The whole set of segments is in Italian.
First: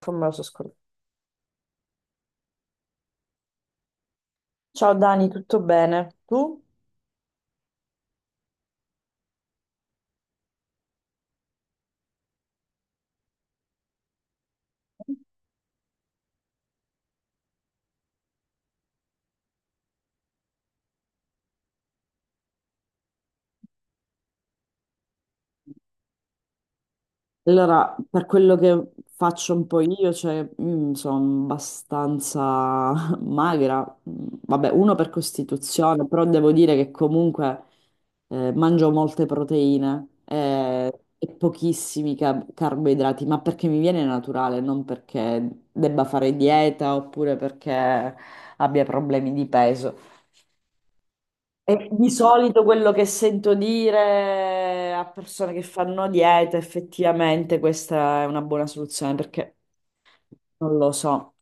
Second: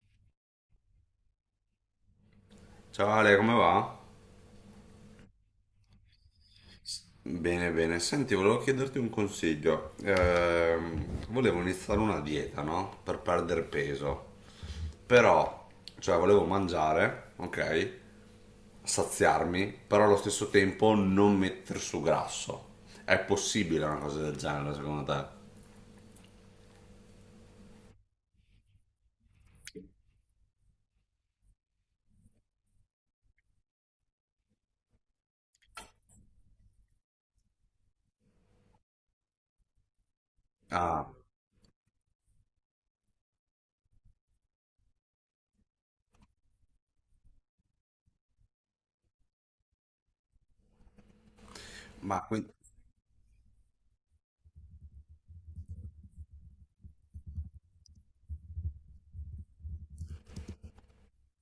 Tommaso Scor- Ciao Ale, come va? Ciao Dani, tutto bene? Tu? Bene, bene. Senti, volevo chiederti un consiglio. Volevo iniziare una dieta, no? Per perdere peso. Però, cioè, volevo mangiare, ok? Saziarmi, però allo stesso tempo non mettere su grasso. È possibile una cosa del genere, secondo te? Allora, per quello che faccio un po' io, cioè, sono abbastanza magra. Vabbè, uno per costituzione, però devo dire che comunque mangio molte proteine, Ah, e pochissimi carboidrati, ma perché mi viene naturale, non perché debba fare dieta oppure perché abbia problemi di peso. E di ma quindi... solito quello che sento dire a persone che fanno dieta, effettivamente questa è una buona soluzione, perché non lo so.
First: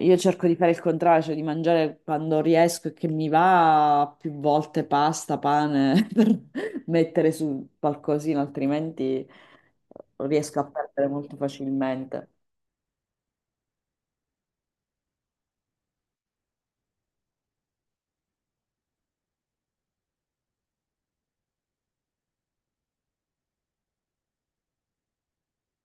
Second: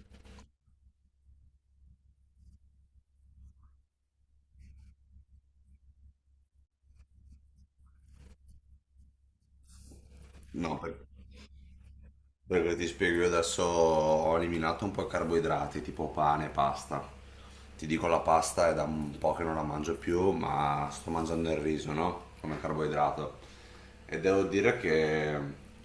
Io cerco di fare il contrario, cioè di mangiare quando riesco e che mi va più volte pasta, pane, per mettere su qualcosina, altrimenti riesco a No, per- perdere molto facilmente. Perché ti spiego, io adesso ho eliminato un po' i carboidrati, tipo pane, pasta. Ti dico, la pasta è da un po' che non la mangio più, ma sto mangiando il riso, no? Come carboidrato. E devo dire che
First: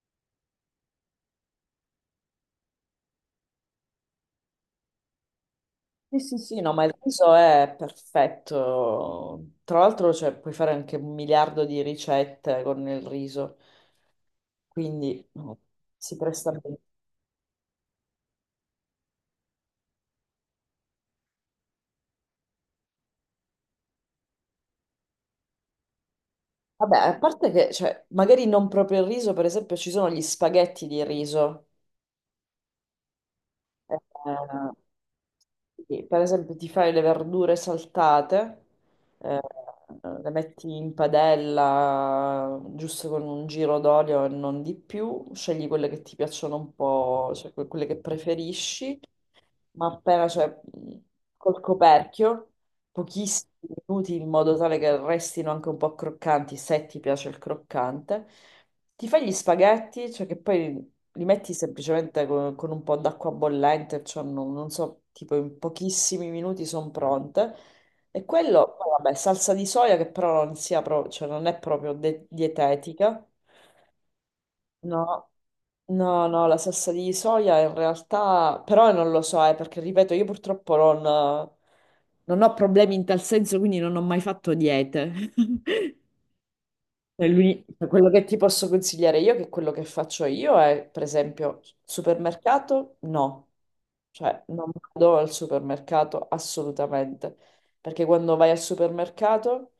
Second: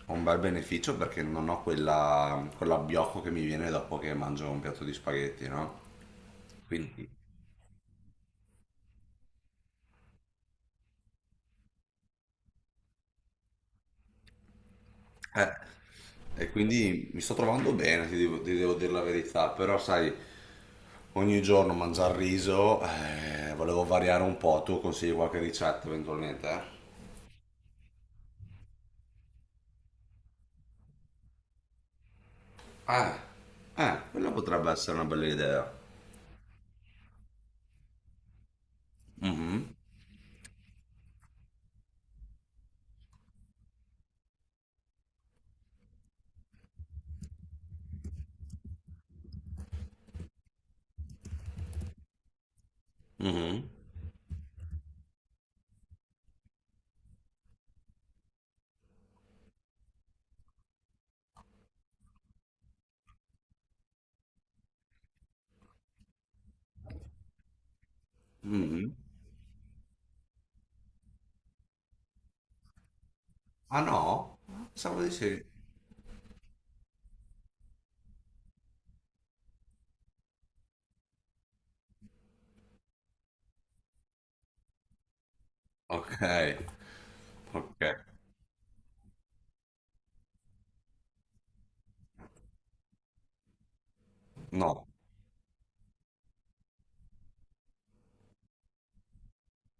ho un bel beneficio perché non ho quella, quell'abbiocco che mi viene dopo che mangio un piatto di spaghetti, no? Sì, sì, sì, no, ma il Quindi riso è perfetto. Tra l'altro, cioè, puoi fare anche un miliardo di ricette con il riso, quindi Eh, no, si presta e bene. quindi mi sto trovando bene, ti devo dire la verità, però sai, ogni giorno mangiare riso, volevo variare un po', tu consigli qualche ricetta eventualmente, eh? Vabbè, a parte che, cioè, magari non proprio il riso, per esempio, ci sono gli spaghetti di riso. Ah, quella Eh, potrebbe essere una bella idea. sì, per esempio, ti fai le verdure saltate, eh, Mhm, le metti in padella giusto con un giro d'olio e non di più, scegli quelle che ti piacciono un po', cioè quelle che preferisci, ma appena, cioè, mh, col coperchio, pochissimi mhm, minuti in modo tale che restino anche un po' croccanti, se ti piace il croccante. Ti fai gli spaghetti, cioè che poi li metti semplicemente con un po' d'acqua bollente, cioè non, non so, tipo in pochissimi minuti sono pronte. E quello, poi mhm. vabbè, salsa di soia che però non sia cioè non è proprio dietetica. Ah no? Pensavo di No, sì. no, no, la salsa di soia in realtà, però non lo so, perché ripeto, io purtroppo non, non ho problemi in tal senso, quindi non ho mai fatto diete. Ok, ok, Quello che ti posso consigliare io, che quello che faccio io è, per esempio, supermercato, no. Cioè, non no. vado al supermercato assolutamente, perché quando vai al supermercato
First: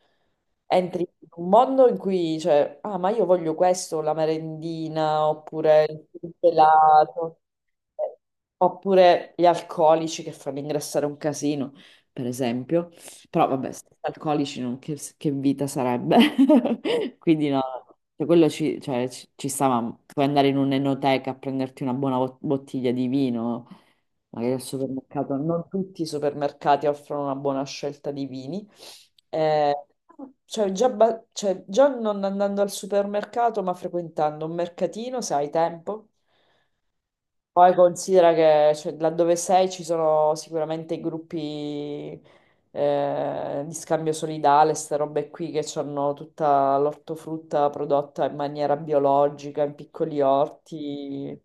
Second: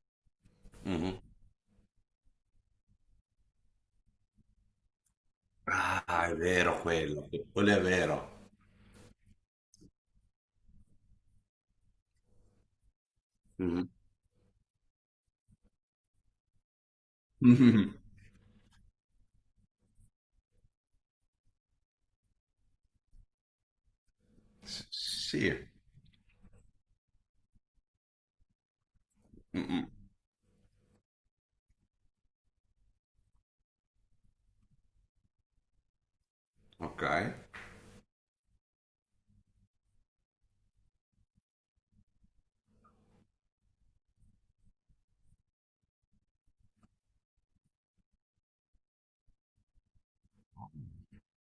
entri Mhm. in un mondo in cui, cioè, ah, ma io voglio questo, la merendina, oppure Ah, il è vero quello, gelato, quello è eh, vero. oppure gli alcolici che fanno ingrassare un casino, per esempio. Però vabbè, Mhm. senza alcolici non- che vita sarebbe? Quindi no, Mhm. cioè, quello ci, cioè, ci, ci sta, ma puoi andare in un'enoteca a prenderti una buona bottiglia di vino, magari al S- supermercato non Sì. tutti i supermercati offrono una buona scelta di vini. Eh, Mm-mm. cioè, già, cioè, già non andando al supermercato, ma frequentando un mercatino, se hai tempo. Ok. Poi considera che cioè, laddove sei ci sono sicuramente i gruppi, di scambio solidale, queste robe qui che hanno tutta l'ortofrutta prodotta in maniera biologica, in piccoli orti.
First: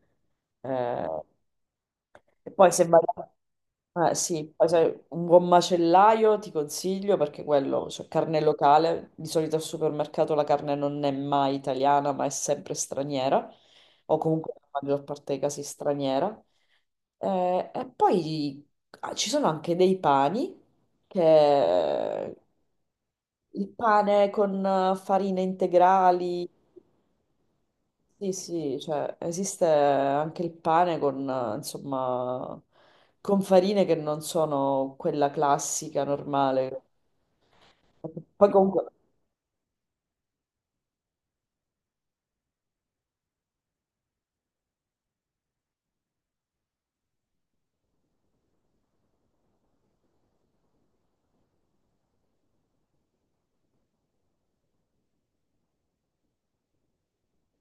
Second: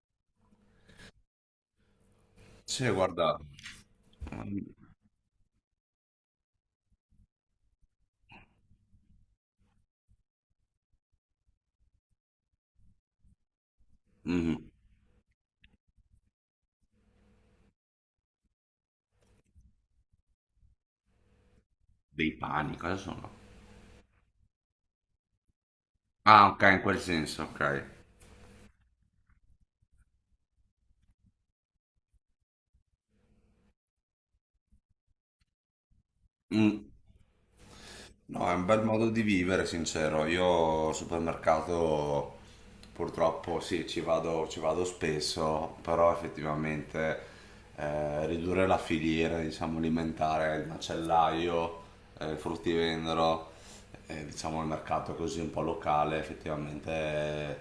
Eh, e poi se Sì, vai... guarda. Sì, poi un buon macellaio ti consiglio perché quello, cioè carne locale, di solito al supermercato la carne non è mai italiana, ma è sempre straniera, o comunque nella Mhm. maggior parte dei casi straniera. E poi ah, ci sono anche dei pani Dei che pani, cosa sono? il pane con farine integrali. Ah, ok, in quel senso, ok. Sì, sì, cioè esiste anche il pane con, insomma, con farine che non sono quella classica, normale. Mm. No, Poi è un bel comunque... modo di vivere, sincero. Io al supermercato purtroppo sì, ci vado spesso, però effettivamente ridurre la filiera, diciamo, alimentare, il macellaio, il fruttivendolo, diciamo il mercato così un po' locale, effettivamente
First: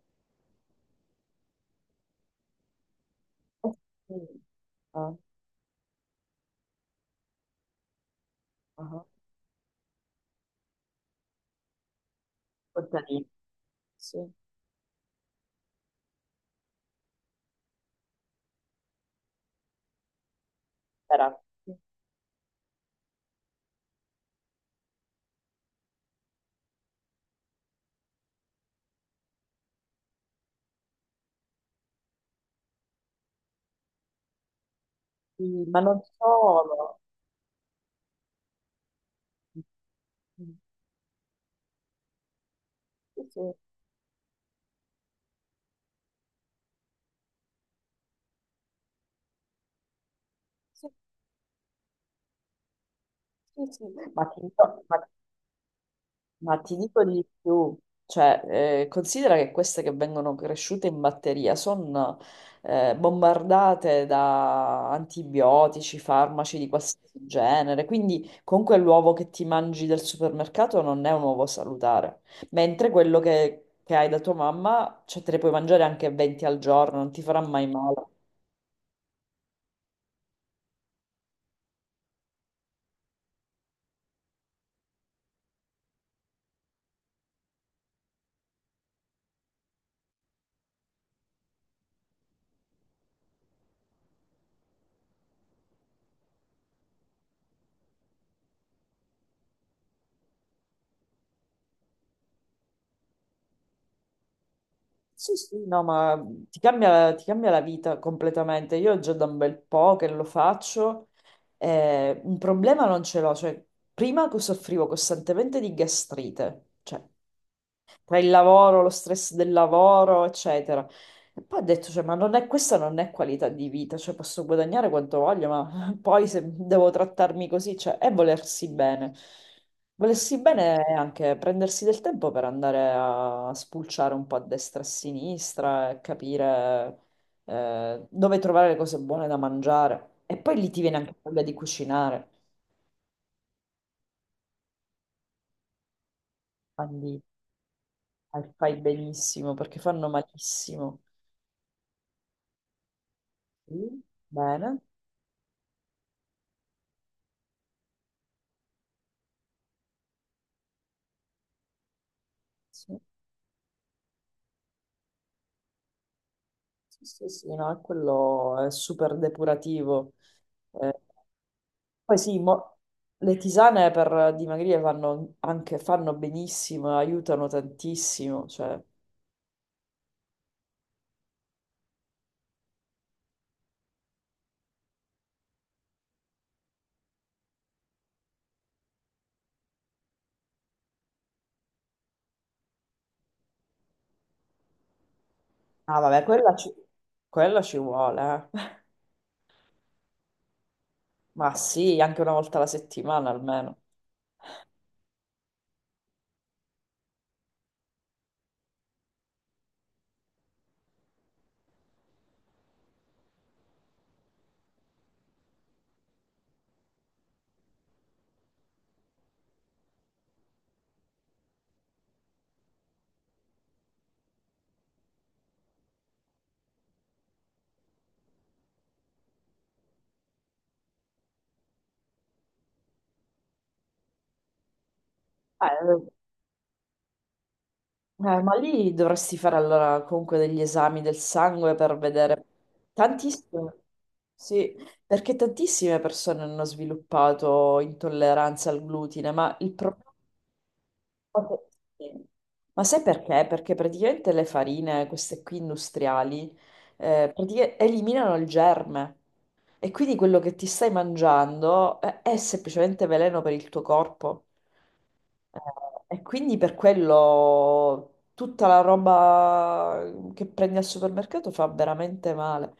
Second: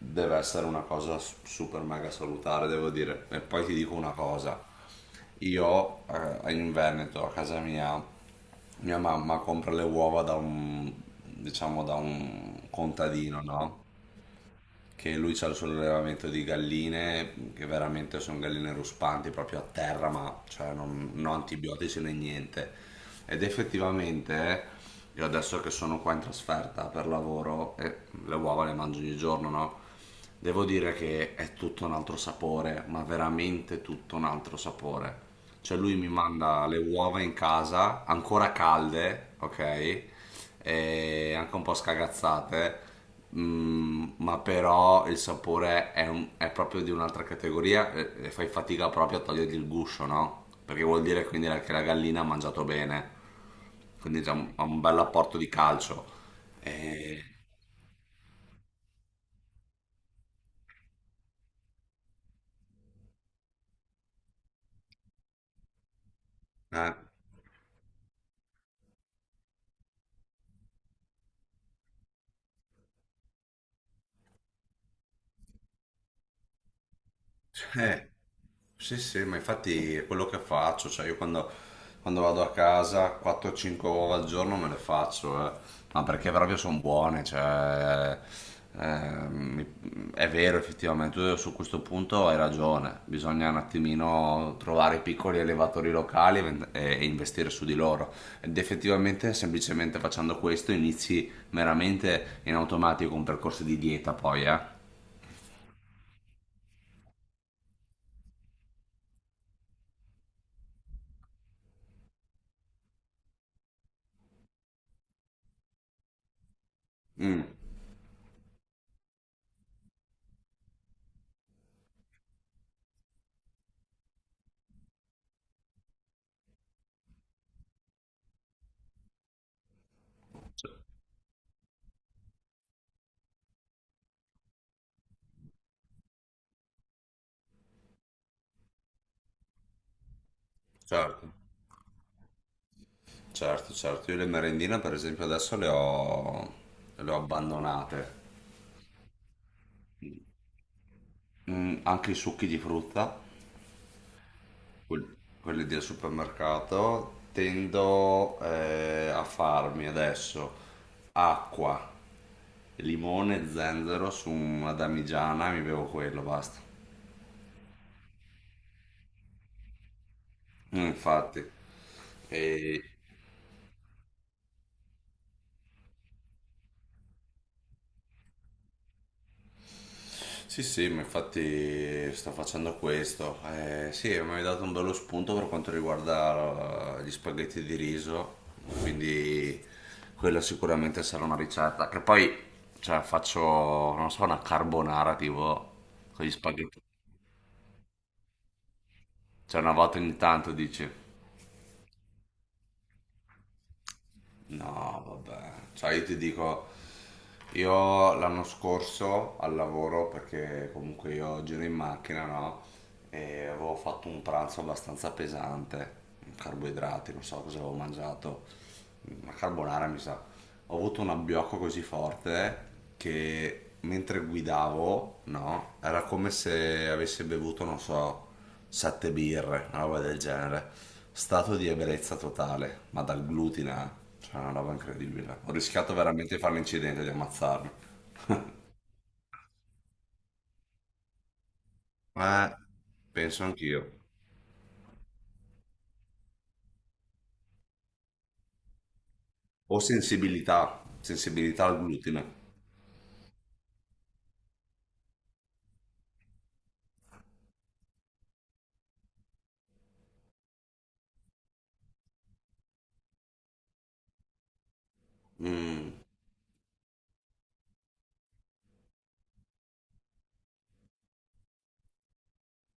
deve essere una cosa s- super mega salutare, devo dire. E poi ti dico una cosa. Ah, Io in Veneto, a casa mia, mia ah, mamma compra le uova da un, diciamo, da un contadini, contadino, no? sì, Che lui c'ha il suo allevamento di galline, che veramente sono galline ruspanti, proprio a terra, ma cioè, non, non era. antibiotici né niente. Ed effettivamente, io adesso che sono qua in trasferta per lavoro, e le uova le mangio ogni giorno, no? Devo dire che è tutto un altro sapore, ma veramente tutto un altro sapore. Sì, Cioè ma lui non mi manda le solo. uova in casa, ancora calde, ok? Sì, E anche un po' scagazzate, sì, mm, ma però il sapore è, un- è proprio di un'altra categoria e fai fatica proprio a togliergli il guscio, no? Perché sì, vuol dire quindi che la gallina ha mangiato bene, sì, sì. quindi Ma già ti un- ha un dico- ma bel ti dico apporto di calcio. Ma ti dico E, di più, cioè, considera che queste che vengono cresciute in batteria sono, bombardate da antibiotici, farmaci di eh. qualsiasi genere, quindi comunque l'uovo che ti mangi del supermercato non è un uovo salutare, mentre quello che hai da tua mamma, cioè, te ne puoi mangiare anche 20 al giorno, non ti farà mai male. Eh, sì, sì, ma infatti è quello che faccio, cioè io quando, quando vado a casa 4-5 uova al giorno me le faccio, eh. Ma perché proprio sono buone, cioè, mi- è vero effettivamente, tu su questo punto hai ragione, bisogna un attimino trovare i piccoli allevatori locali e, vend- e investire su di loro ed effettivamente semplicemente facendo questo inizi veramente in automatico un percorso di dieta poi, eh. Sì, sì, no, ma ti cambia la vita completamente. Io già da un bel po' che lo faccio, un problema non ce l'ho. Cioè, prima che soffrivo costantemente di gastrite, cioè Mm, tra il lavoro, lo stress del lavoro, eccetera. E poi ho detto, cioè, ma non è, questa non è qualità di vita, cioè posso guadagnare quanto voglio, ma poi se devo trattarmi così, cioè, è volersi bene. Volersi bene è anche prendersi del tempo per andare a spulciare un po' a destra e a sinistra e capire dove trovare le cose buone da mangiare. E poi lì ti viene anche certo. voglia di cucinare. Certo, certo, io le merendine per esempio adesso le ho Quindi abbandonate. Fai benissimo perché fanno malissimo. Mm, anche i succhi di frutta, Sì, bene. quel- quelli del supermercato, tendo a farmi adesso acqua, Sì, limone, zenzero su una damigiana e mi bevo quello, basta. sì, sì, sì, no, è quello è super depurativo. Mm, Eh, infatti. poi sì, mo- le tisane per dimagrire fanno anche fanno benissimo, aiutano tantissimo. Cioè... Sì, sì, ma infatti sto facendo questo. Sì, mi hai dato un bello spunto per quanto riguarda gli spaghetti di riso, quindi quella sicuramente sarà una ricetta. Che poi, cioè, faccio, non so, una carbonara tipo Ah, vabbè, con gli spaghetti. quella ci vuole, eh. Cioè, una volta ogni tanto dici. Ma sì, anche una volta alla settimana almeno. No, vabbè. Cioè, io ti dico, io l'anno scorso al lavoro, perché comunque io giro in macchina, no? E avevo fatto un pranzo abbastanza pesante, carboidrati, non so cosa avevo mangiato, una carbonara mi sa. Ho avuto un abbiocco così forte che mentre guidavo, no? Era come se avessi bevuto, non so, 7 birre, una roba del genere. Stato di ebbrezza totale, ma dal glutine, eh. Cioè una roba incredibile. Ho Eh, rischiato veramente di fare l'incidente, di ammazzarmi. Ma lì dovresti fare allora comunque degli esami del sangue per vedere Eh, penso tantissimo. anch'io. Sì, perché tantissime persone hanno sviluppato intolleranza al glutine, ma il Ho problema... sensibilità, sensibilità al sì. glutine. Ma sai perché? Perché praticamente le farine, queste qui industriali, eliminano il germe e quindi quello che ti stai mangiando, è semplicemente veleno per il tuo corpo. Mm, E quindi per quello tutta la roba che prendi al supermercato fa veramente male.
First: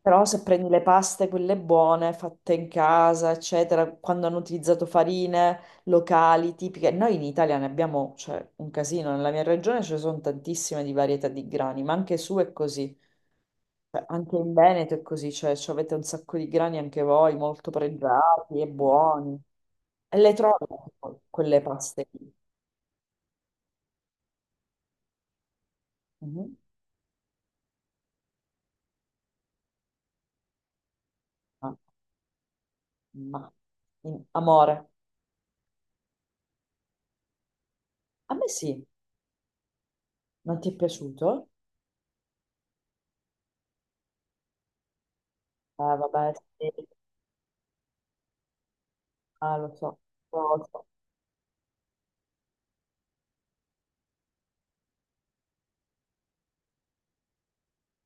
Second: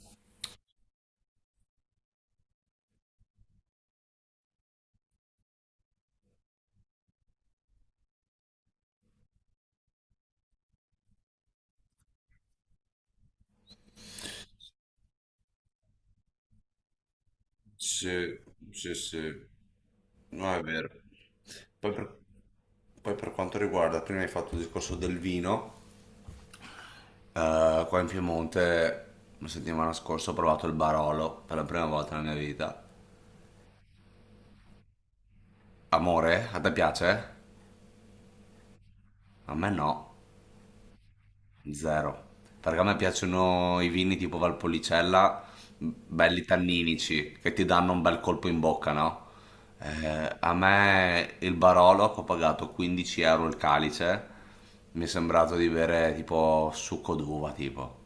Però se prendi le paste, quelle buone, fatte in casa, eccetera, quando hanno utilizzato farine locali, tipiche, noi in Italia ne abbiamo, cioè, un casino, nella mia regione ce ne sono tantissime di varietà di grani, ma anche su è così. Cioè, anche in Veneto è così, cioè, ci avete un sacco di grani anche voi, molto sì, pregiati e sì, buoni, sì. e le No, è trovi vero. quelle Poi paste per, lì. poi per quanto riguarda, prima hai fatto il discorso del vino, Mhm. Qua in Piemonte la settimana scorsa ho provato il Barolo per la Ma, prima volta nella mia vita. ma- amore, Amore, a te piace? a me sì, A me no, non ti è piaciuto? zero. Perché a me piacciono i vini tipo Valpolicella, m, Ah, vabbè, belli sì. tanninici, che ti danno un bel colpo in bocca, no? Ah, lo so, A lo so. me il Barolo, che ho pagato 15 euro il calice, mi è sembrato di bere tipo succo d'uva, tipo.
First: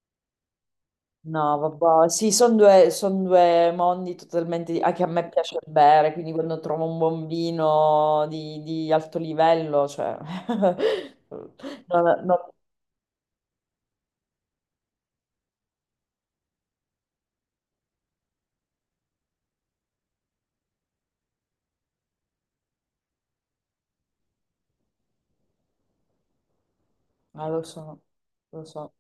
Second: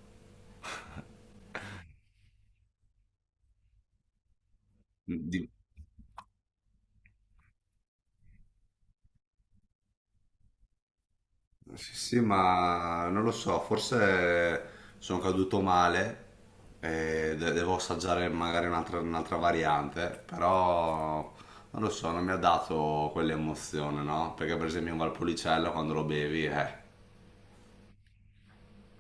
No, vabbè, sì, sono due, son due mondi totalmente... di- Anche a me Di- piace bere, quindi quando trovo un buon vino di alto livello, cioè... Sì, No, no, sì, no. ma non lo so, forse sono caduto male e de- devo assaggiare magari un'altra un'altra variante, però non lo so, non mi ha dato quell'emozione, no? Perché per esempio in Valpolicella quando lo bevi, eh. Ah, lo so, lo so.